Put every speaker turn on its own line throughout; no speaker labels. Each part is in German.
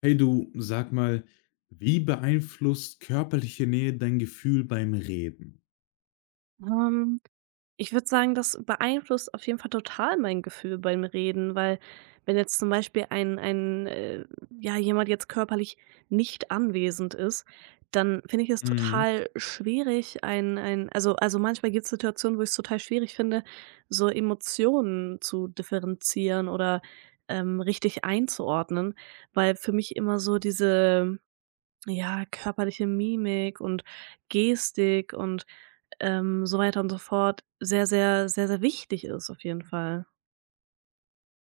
Hey du, sag mal, wie beeinflusst körperliche Nähe dein Gefühl beim Reden?
Ähm, ich würde sagen, das beeinflusst auf jeden Fall total mein Gefühl beim Reden, weil wenn jetzt zum Beispiel jemand jetzt körperlich nicht anwesend ist, dann finde ich es
Mhm.
total schwierig, also manchmal gibt es Situationen, wo ich es total schwierig finde, so Emotionen zu differenzieren oder richtig einzuordnen, weil für mich immer so diese ja, körperliche Mimik und Gestik und, so weiter und so fort sehr, sehr, sehr, sehr wichtig ist auf jeden Fall.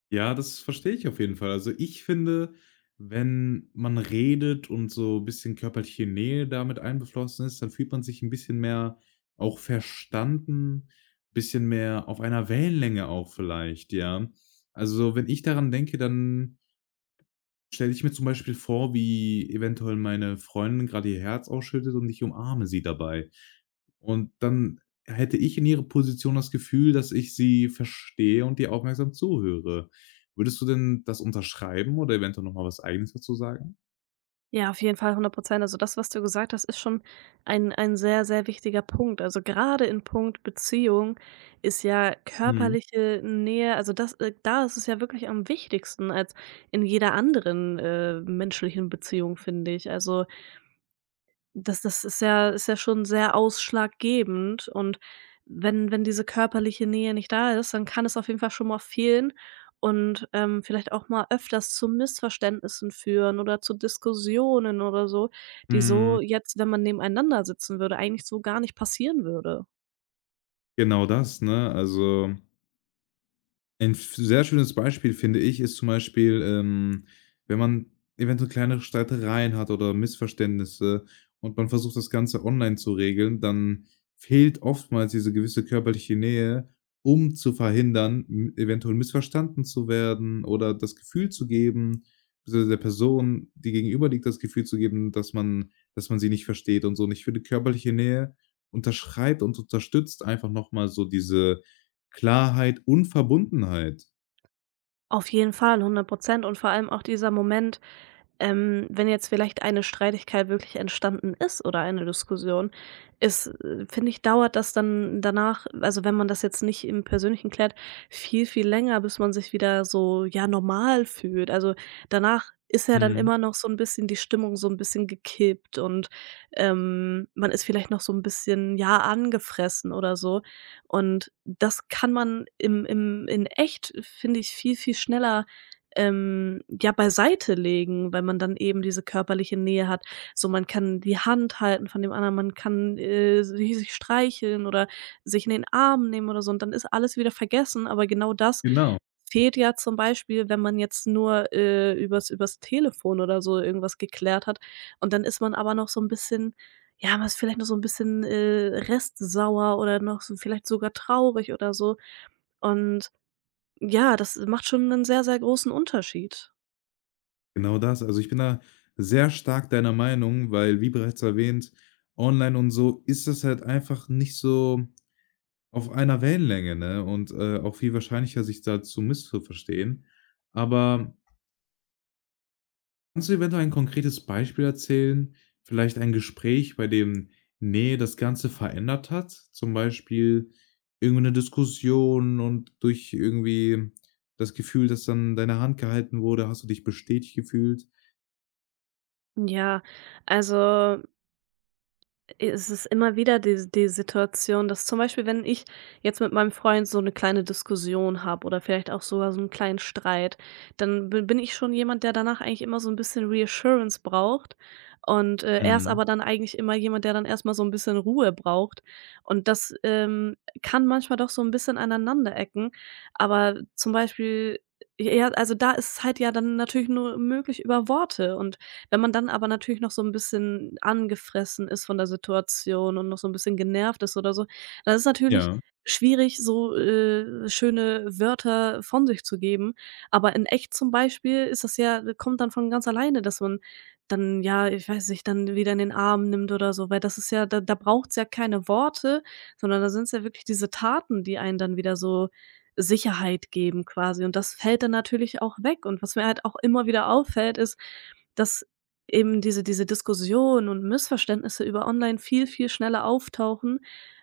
Ja, das verstehe ich auf jeden Fall. Also ich finde, wenn man redet und so ein bisschen körperliche Nähe damit einbeflossen ist, dann fühlt man sich ein bisschen mehr auch verstanden, bisschen mehr auf einer Wellenlänge auch vielleicht, ja. Also wenn ich daran denke, dann stelle ich mir zum Beispiel vor, wie eventuell meine Freundin gerade ihr Herz ausschüttet und ich umarme sie dabei. Und dann hätte ich in ihrer Position das Gefühl, dass ich sie verstehe und ihr aufmerksam zuhöre. Würdest du denn das unterschreiben oder eventuell noch mal was Eigenes dazu sagen?
Ja, auf jeden Fall 100%. Also, das, was du gesagt hast, ist schon ein sehr, sehr wichtiger Punkt. Also, gerade in Punkt Beziehung ist ja
Mhm.
körperliche Nähe also, das da ist es ja wirklich am wichtigsten als in jeder anderen, menschlichen Beziehung, finde ich. Also das ist ja schon sehr ausschlaggebend und wenn diese körperliche Nähe nicht da ist, dann kann es auf jeden Fall schon mal fehlen und, vielleicht auch mal öfters zu Missverständnissen führen oder zu Diskussionen oder so, die
Mhm.
so jetzt, wenn man nebeneinander sitzen würde, eigentlich so gar nicht passieren würde.
Genau das, ne? Also, ein f sehr schönes Beispiel, finde ich, ist zum Beispiel, wenn man eventuell kleinere Streitereien hat oder Missverständnisse und man versucht, das Ganze online zu regeln, dann fehlt oftmals diese gewisse körperliche Nähe, um zu verhindern, m eventuell missverstanden zu werden oder das Gefühl zu geben beziehungsweise der Person, die gegenüber liegt, das Gefühl zu geben, dass man sie nicht versteht und so. Und ich finde, körperliche Nähe unterschreibt und unterstützt einfach noch mal so diese Klarheit und Verbundenheit.
Auf jeden Fall, hundert Prozent. Und vor allem auch dieser Moment. Wenn jetzt vielleicht eine Streitigkeit wirklich entstanden ist oder eine Diskussion, ist, finde ich, dauert das dann danach, also wenn man das jetzt nicht im Persönlichen klärt, viel, viel länger, bis man sich wieder so, ja, normal fühlt. Also danach ist ja dann
Mhm.
immer noch so ein bisschen die Stimmung so ein bisschen gekippt und man ist vielleicht noch so ein bisschen, ja, angefressen oder so. Und das kann man in echt, finde ich, viel, viel schneller ja, beiseite legen, weil man dann eben diese körperliche Nähe hat. So, man kann die Hand halten von dem anderen, man kann, si sich streicheln oder sich in den Arm nehmen oder so und dann ist alles wieder vergessen, aber genau das
Genau,
fehlt ja zum Beispiel, wenn man jetzt nur, übers Telefon oder so irgendwas geklärt hat und dann ist man aber noch so ein bisschen ja, man ist vielleicht noch so ein bisschen, restsauer oder noch so vielleicht sogar traurig oder so und ja, das macht schon 'nen sehr, sehr großen Unterschied.
genau das. Also, ich bin da sehr stark deiner Meinung, weil wie bereits erwähnt, online und so ist das halt einfach nicht so auf einer Wellenlänge, ne, und, auch viel wahrscheinlicher, sich da zu missverstehen. Aber kannst du eventuell ein konkretes Beispiel erzählen? Vielleicht ein Gespräch, bei dem Nähe das Ganze verändert hat? Zum Beispiel irgendeine Diskussion und durch irgendwie das Gefühl, dass dann deine Hand gehalten wurde, hast du dich bestätigt gefühlt?
Ja, also es ist immer wieder die Situation, dass zum Beispiel, wenn ich jetzt mit meinem Freund so eine kleine Diskussion habe oder vielleicht auch sogar so einen kleinen Streit, dann bi bin ich schon jemand, der danach eigentlich immer so ein bisschen Reassurance braucht und, er ist
Mhm.
aber dann eigentlich immer jemand, der dann erstmal so ein bisschen Ruhe braucht und das, kann manchmal doch so ein bisschen aneinander ecken, aber zum Beispiel, ja, also da ist es halt ja dann natürlich nur möglich über Worte und wenn man dann aber natürlich noch so ein bisschen angefressen ist von der Situation und noch so ein bisschen genervt ist oder so, dann ist natürlich
Ja.
schwierig, so, schöne Wörter von sich zu geben. Aber in echt zum Beispiel ist das ja kommt dann von ganz alleine, dass man dann, ja, ich weiß nicht, dann wieder in den Arm nimmt oder so, weil das ist ja da braucht es ja keine Worte, sondern da sind es ja wirklich diese Taten, die einen dann wieder so Sicherheit geben quasi. Und das fällt dann natürlich auch weg. Und was mir halt auch immer wieder auffällt, ist, dass eben diese Diskussion und Missverständnisse über online viel, viel schneller auftauchen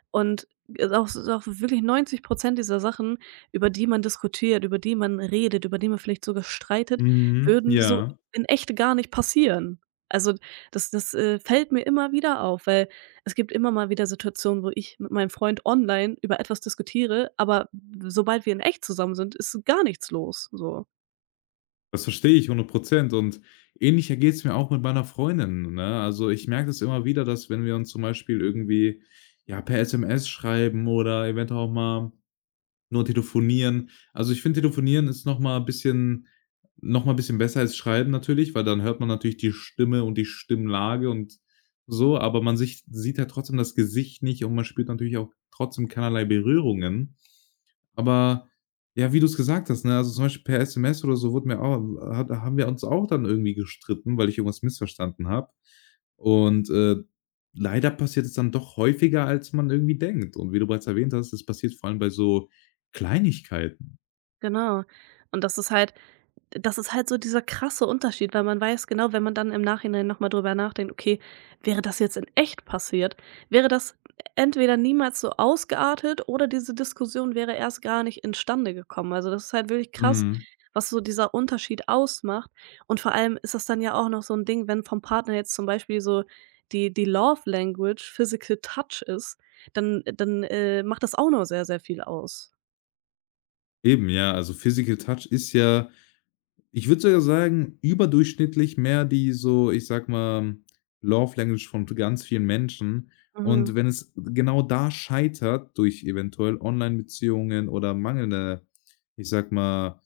und auch wirklich 90 dieser Sachen, über die man diskutiert, über die man redet, über die man vielleicht sogar streitet,
Mhm.
würden so
Ja,
in echt gar nicht passieren. Also, das fällt mir immer wieder auf, weil es gibt immer mal wieder Situationen, wo ich mit meinem Freund online über etwas diskutiere, aber sobald wir in echt zusammen sind, ist gar nichts los, so.
das verstehe ich 100%. Und ähnlich ergeht es mir auch mit meiner Freundin, ne? Also, ich merke das immer wieder, dass wenn wir uns zum Beispiel irgendwie, ja, per SMS schreiben oder eventuell auch mal nur telefonieren. Also, ich finde, telefonieren ist noch mal ein bisschen besser als schreiben natürlich, weil dann hört man natürlich die Stimme und die Stimmlage und so, aber man sich sieht ja trotzdem das Gesicht nicht und man spürt natürlich auch trotzdem keinerlei Berührungen. Aber ja, wie du es gesagt hast, ne, also zum Beispiel per SMS oder so wurde mir auch hat haben wir uns auch dann irgendwie gestritten, weil ich irgendwas missverstanden habe. Und, leider passiert es dann doch häufiger, als man irgendwie denkt. Und wie du bereits erwähnt hast, es passiert vor allem bei so Kleinigkeiten.
Genau. Und das ist halt so dieser krasse Unterschied, weil man weiß genau, wenn man dann im Nachhinein noch mal drüber nachdenkt: „Okay, wäre das jetzt in echt passiert, wäre das entweder niemals so ausgeartet oder diese Diskussion wäre erst gar nicht instande gekommen.“ Also, das ist halt wirklich krass,
Mhm.
was so dieser Unterschied ausmacht. Und vor allem ist das dann ja auch noch so ein Ding, wenn vom Partner jetzt zum Beispiel so die Love Language Physical Touch ist, dann macht das auch noch sehr, sehr viel aus.
Eben, ja, also Physical Touch ist ja, ich würde sogar sagen, überdurchschnittlich mehr die, so ich sag mal, Love Language von ganz vielen Menschen. Und
Mhm,
wenn es genau da scheitert, durch eventuell Online-Beziehungen oder mangelnde, ich sag mal,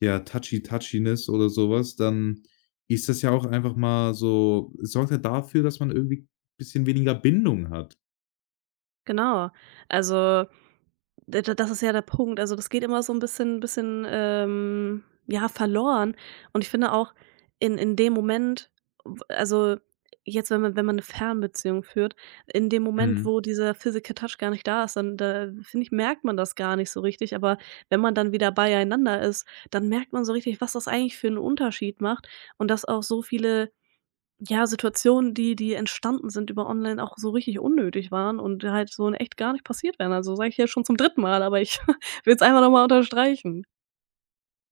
ja, Touchy-Touchiness oder sowas, dann ist das ja auch einfach mal so, sorgt ja dafür, dass man irgendwie ein bisschen weniger Bindung hat.
genau. Also D d das ist ja der Punkt. Also, das geht immer so ein bisschen ja, verloren. Und ich finde auch in dem Moment, w also, jetzt, wenn man eine Fernbeziehung führt, in dem Moment,
Mhm.
wo dieser Physical Touch gar nicht da ist, dann da finde ich, merkt man das gar nicht so richtig. Aber wenn man dann wieder beieinander ist, dann merkt man so richtig, was das eigentlich für einen Unterschied macht und dass auch so viele ja, Situationen, die entstanden sind über online auch so richtig unnötig waren und halt so in echt gar nicht passiert wären. Also, sage ich ja schon zum dritten Mal, aber ich will es einfach noch mal unterstreichen.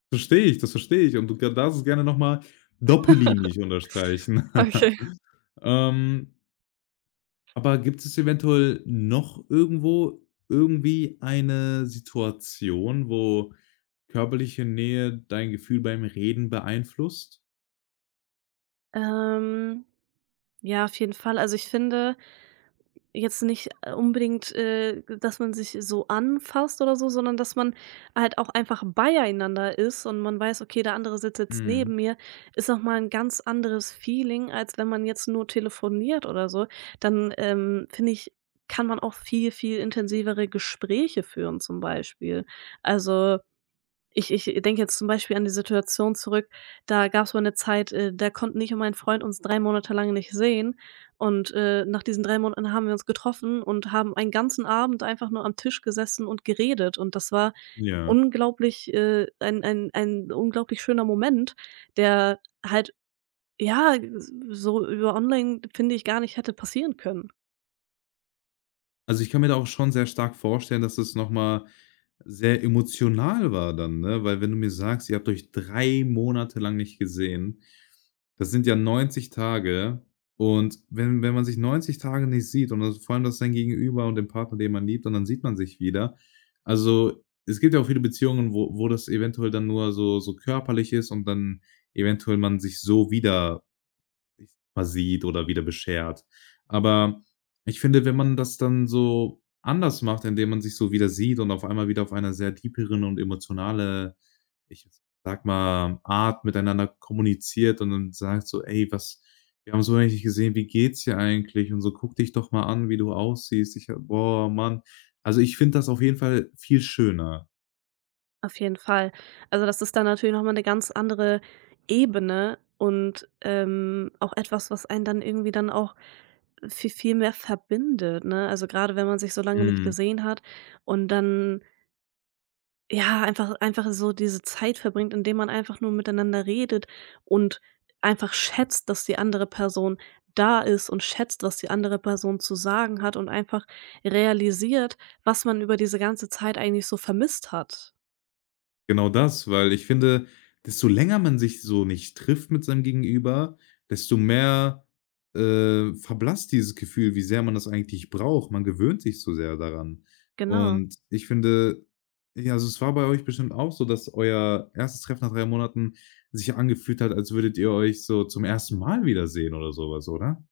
Verstehe ich, das verstehe ich, und du g darfst es gerne noch mal doppellinig unterstreichen.
Okay.
Ähm, aber gibt es eventuell noch irgendwo irgendwie eine Situation, wo körperliche Nähe dein Gefühl beim Reden beeinflusst?
Ähm, ja, auf jeden Fall. Also, ich finde jetzt nicht unbedingt, dass man sich so anfasst oder so, sondern dass man halt auch einfach beieinander ist und man weiß, okay, der andere sitzt jetzt
Mhm,
neben mir, ist noch mal ein ganz anderes Feeling, als wenn man jetzt nur telefoniert oder so. Dann, finde ich, kann man auch viel, viel intensivere Gespräche führen zum Beispiel. Also ich denke jetzt zum Beispiel an die Situation zurück, da gab es mal eine Zeit, da konnten ich und mein Freund uns 3 Monate lang nicht sehen und, nach diesen 3 Monaten haben wir uns getroffen und haben einen ganzen Abend einfach nur am Tisch gesessen und geredet und das war
ja.
unglaublich ein unglaublich schöner Moment, der halt, ja, so über online, finde ich, gar nicht hätte passieren können.
Also, ich kann mir da auch schon sehr stark vorstellen, dass es noch mal sehr emotional war dann, ne? Weil wenn du mir sagst, ihr habt euch 3 Monate lang nicht gesehen, das sind ja 90 Tage, und wenn man sich 90 Tage nicht sieht und das vor allem, das sein Gegenüber und den Partner, den man liebt, und dann sieht man sich wieder. Also, es gibt ja auch viele Beziehungen, wo das eventuell dann nur so körperlich ist und dann eventuell man sich so wieder mal sieht oder wieder beschert. Aber ich finde, wenn man das dann so anders macht, indem man sich so wieder sieht und auf einmal wieder auf einer sehr tieferen und emotionale, ich sag mal, Art miteinander kommuniziert und dann sagt so: „Ey, was, wir haben so lange nicht gesehen, wie geht's dir eigentlich und so, guck dich doch mal an, wie du aussiehst. Ich habe, boah, Mann.“ Also, ich finde das auf jeden Fall viel schöner.
Auf jeden Fall. Also, das ist dann natürlich noch mal 'ne ganz andere Ebene und, auch etwas, was einen dann irgendwie dann auch viel mehr verbindet, ne? Also, gerade wenn man sich so lange nicht
Mhm.
gesehen hat und dann, ja, einfach so diese Zeit verbringt, indem man einfach nur miteinander redet und einfach schätzt, dass die andere Person da ist und schätzt, was die andere Person zu sagen hat und einfach realisiert, was man über diese ganze Zeit eigentlich so vermisst hat.
Genau das, weil ich finde, desto länger man sich so nicht trifft mit seinem Gegenüber, desto mehr, verblasst dieses Gefühl, wie sehr man das eigentlich braucht. Man gewöhnt sich so sehr daran.
Genau.
Und ich finde, ja, also es war bei euch bestimmt auch so, dass euer erstes Treffen nach 3 Monaten sich angefühlt hat, als würdet ihr euch so zum ersten Mal wiedersehen oder sowas, oder?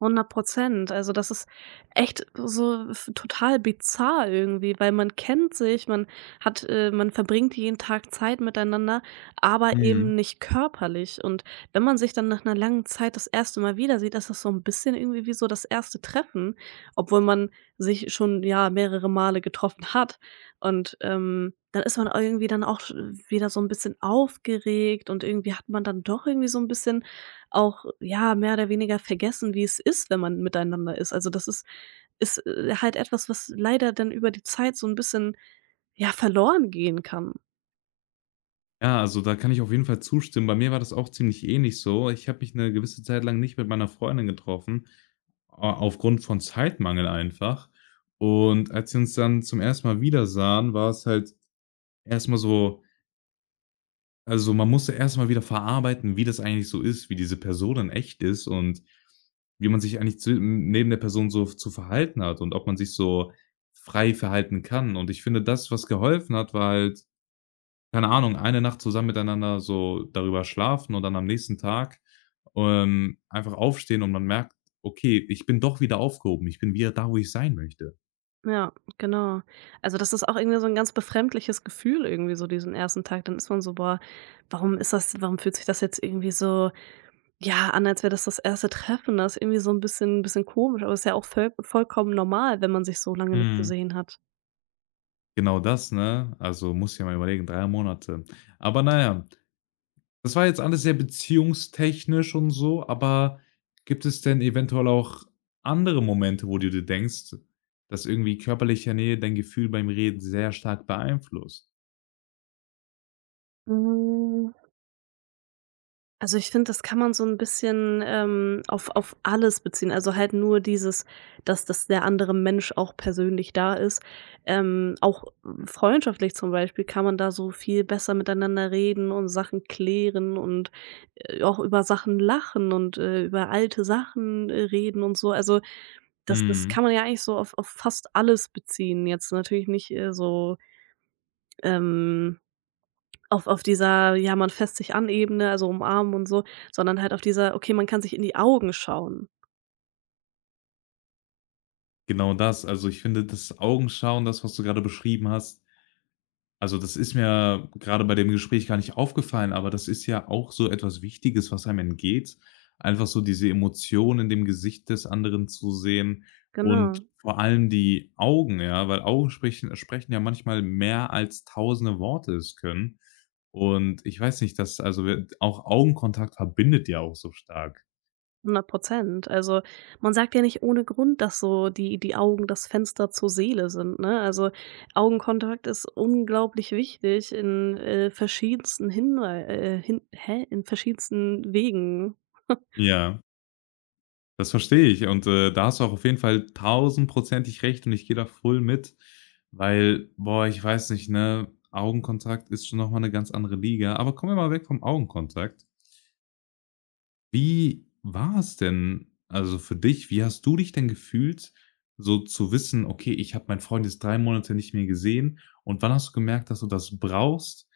100%. Also, das ist echt so f total bizarr irgendwie, weil man kennt sich, man hat man verbringt jeden Tag Zeit miteinander, aber
Mhm.
eben nicht körperlich. Und wenn man sich dann nach einer langen Zeit das erste Mal wieder sieht, ist das so ein bisschen irgendwie wie so das erste Treffen, obwohl man sich schon, ja, mehrere Male getroffen hat. Und, dann ist man irgendwie dann auch wieder so ein bisschen aufgeregt und irgendwie hat man dann doch irgendwie so ein bisschen auch, ja, mehr oder weniger vergessen, wie es ist, wenn man miteinander ist. Also, das ist halt etwas, was leider dann über die Zeit so ein bisschen, ja, verloren gehen kann.
Ja, also da kann ich auf jeden Fall zustimmen. Bei mir war das auch ziemlich ähnlich so. Ich habe mich eine gewisse Zeit lang nicht mit meiner Freundin getroffen, a aufgrund von Zeitmangel einfach. Und als wir uns dann zum ersten Mal wieder sahen, war es halt erstmal so, also man musste erstmal wieder verarbeiten, wie das eigentlich so ist, wie diese Person in echt ist und wie man sich eigentlich zu neben der Person so zu verhalten hat und ob man sich so frei verhalten kann. Und ich finde, das, was geholfen hat, war halt, keine Ahnung, eine Nacht zusammen miteinander so darüber schlafen und dann am nächsten Tag, einfach aufstehen und man merkt: „Okay, ich bin doch wieder aufgehoben. Ich bin wieder da, wo ich sein möchte.“
Ja, genau. Also, das ist auch irgendwie so ein ganz befremdliches Gefühl irgendwie so diesen ersten Tag. Dann ist man so: „Boah, warum fühlt sich das jetzt irgendwie so, ja, an, als wäre das das erste Treffen?“ Das ist irgendwie so ein bisschen komisch, aber ist ja auch völ vollkommen normal, wenn man sich so lange nicht
Mhm.
gesehen hat.
Genau das, ne? Also, musst dir mal überlegen, 3 Monate. Aber naja, das war jetzt alles sehr beziehungstechnisch und so, aber gibt es denn eventuell auch andere Momente, wo du dir denkst, dass irgendwie körperliche Nähe dein Gefühl beim Reden sehr stark beeinflusst?
Mm, also, ich finde, das kann man so 'n bisschen, auf alles beziehen. Also, halt nur dieses, dass der andere Mensch auch persönlich da ist. Auch freundschaftlich zum Beispiel kann man da so viel besser miteinander reden und Sachen klären und, auch über Sachen lachen und, über alte Sachen, reden und so. Also, das
Mhm.
kann man ja eigentlich so auf fast alles beziehen. Jetzt natürlich nicht, so, ähm auf dieser, ja, man fasst sich an Ebene, also umarmen und so, sondern halt auf dieser, okay, man kann sich in die Augen schauen.
Genau das. Also, ich finde das Augenschauen, das, was du gerade beschrieben hast, also das ist mir gerade bei dem Gespräch gar nicht aufgefallen, aber das ist ja auch so etwas Wichtiges, was einem entgeht. Einfach so diese Emotion in dem Gesicht des anderen zu sehen und
Genau,
vor allem die Augen, ja, weil Augen sprechen ja manchmal mehr als tausende Worte es können. Und ich weiß nicht, dass, also wir auch, Augenkontakt verbindet ja auch so stark.
hundert Prozent. Also, man sagt ja nicht ohne Grund, dass so die Augen das Fenster zur Seele sind, ne? Also, Augenkontakt ist unglaublich wichtig in, verschiedensten Hinwei hin hä? In verschiedensten Wegen.
Ja. Das verstehe ich, und, da hast du auch auf jeden Fall tausendprozentig recht und ich gehe da voll mit, weil, boah, ich weiß nicht, ne, Augenkontakt ist schon noch mal 'ne ganz andere Liga. Aber kommen wir mal weg vom Augenkontakt. Wie war es denn, also, für dich? Wie hast du dich denn gefühlt, so zu wissen: „Okay, ich habe meinen Freund jetzt 3 Monate nicht mehr gesehen.“ Und wann hast du gemerkt, dass du das brauchst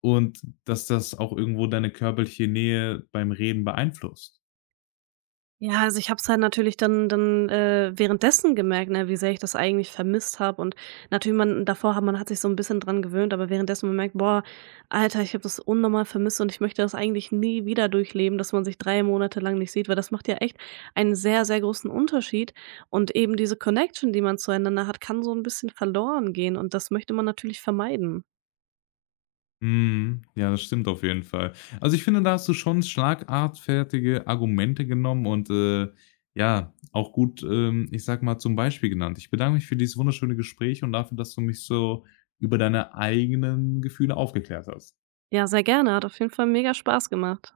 und dass das auch irgendwo deine körperliche Nähe beim Reden beeinflusst?
Ja, also ich habe es halt natürlich dann währenddessen gemerkt, ne, wie sehr ich das eigentlich vermisst habe und natürlich man davor hat sich so ein bisschen dran gewöhnt, aber währenddessen man merkt: „Boah, Alter, ich habe das unnormal vermisst und ich möchte das eigentlich nie wieder durchleben, dass man sich 3 Monate lang nicht sieht“, weil das macht ja echt einen sehr, sehr großen Unterschied und eben diese Connection, die man zueinander hat, kann so ein bisschen verloren gehen und das möchte man natürlich vermeiden.
Mhm. Ja, das stimmt auf jeden Fall. Also, ich finde, da hast du schon schlagartfertige Argumente genommen und, ja, auch gut, ich sage mal, zum Beispiel genannt. Ich bedanke mich für dieses wunderschöne Gespräch und dafür, dass du mich so über deine eigenen Gefühle aufgeklärt hast.
Ja, sehr gerne, hat auf jeden Fall mega Spaß gemacht.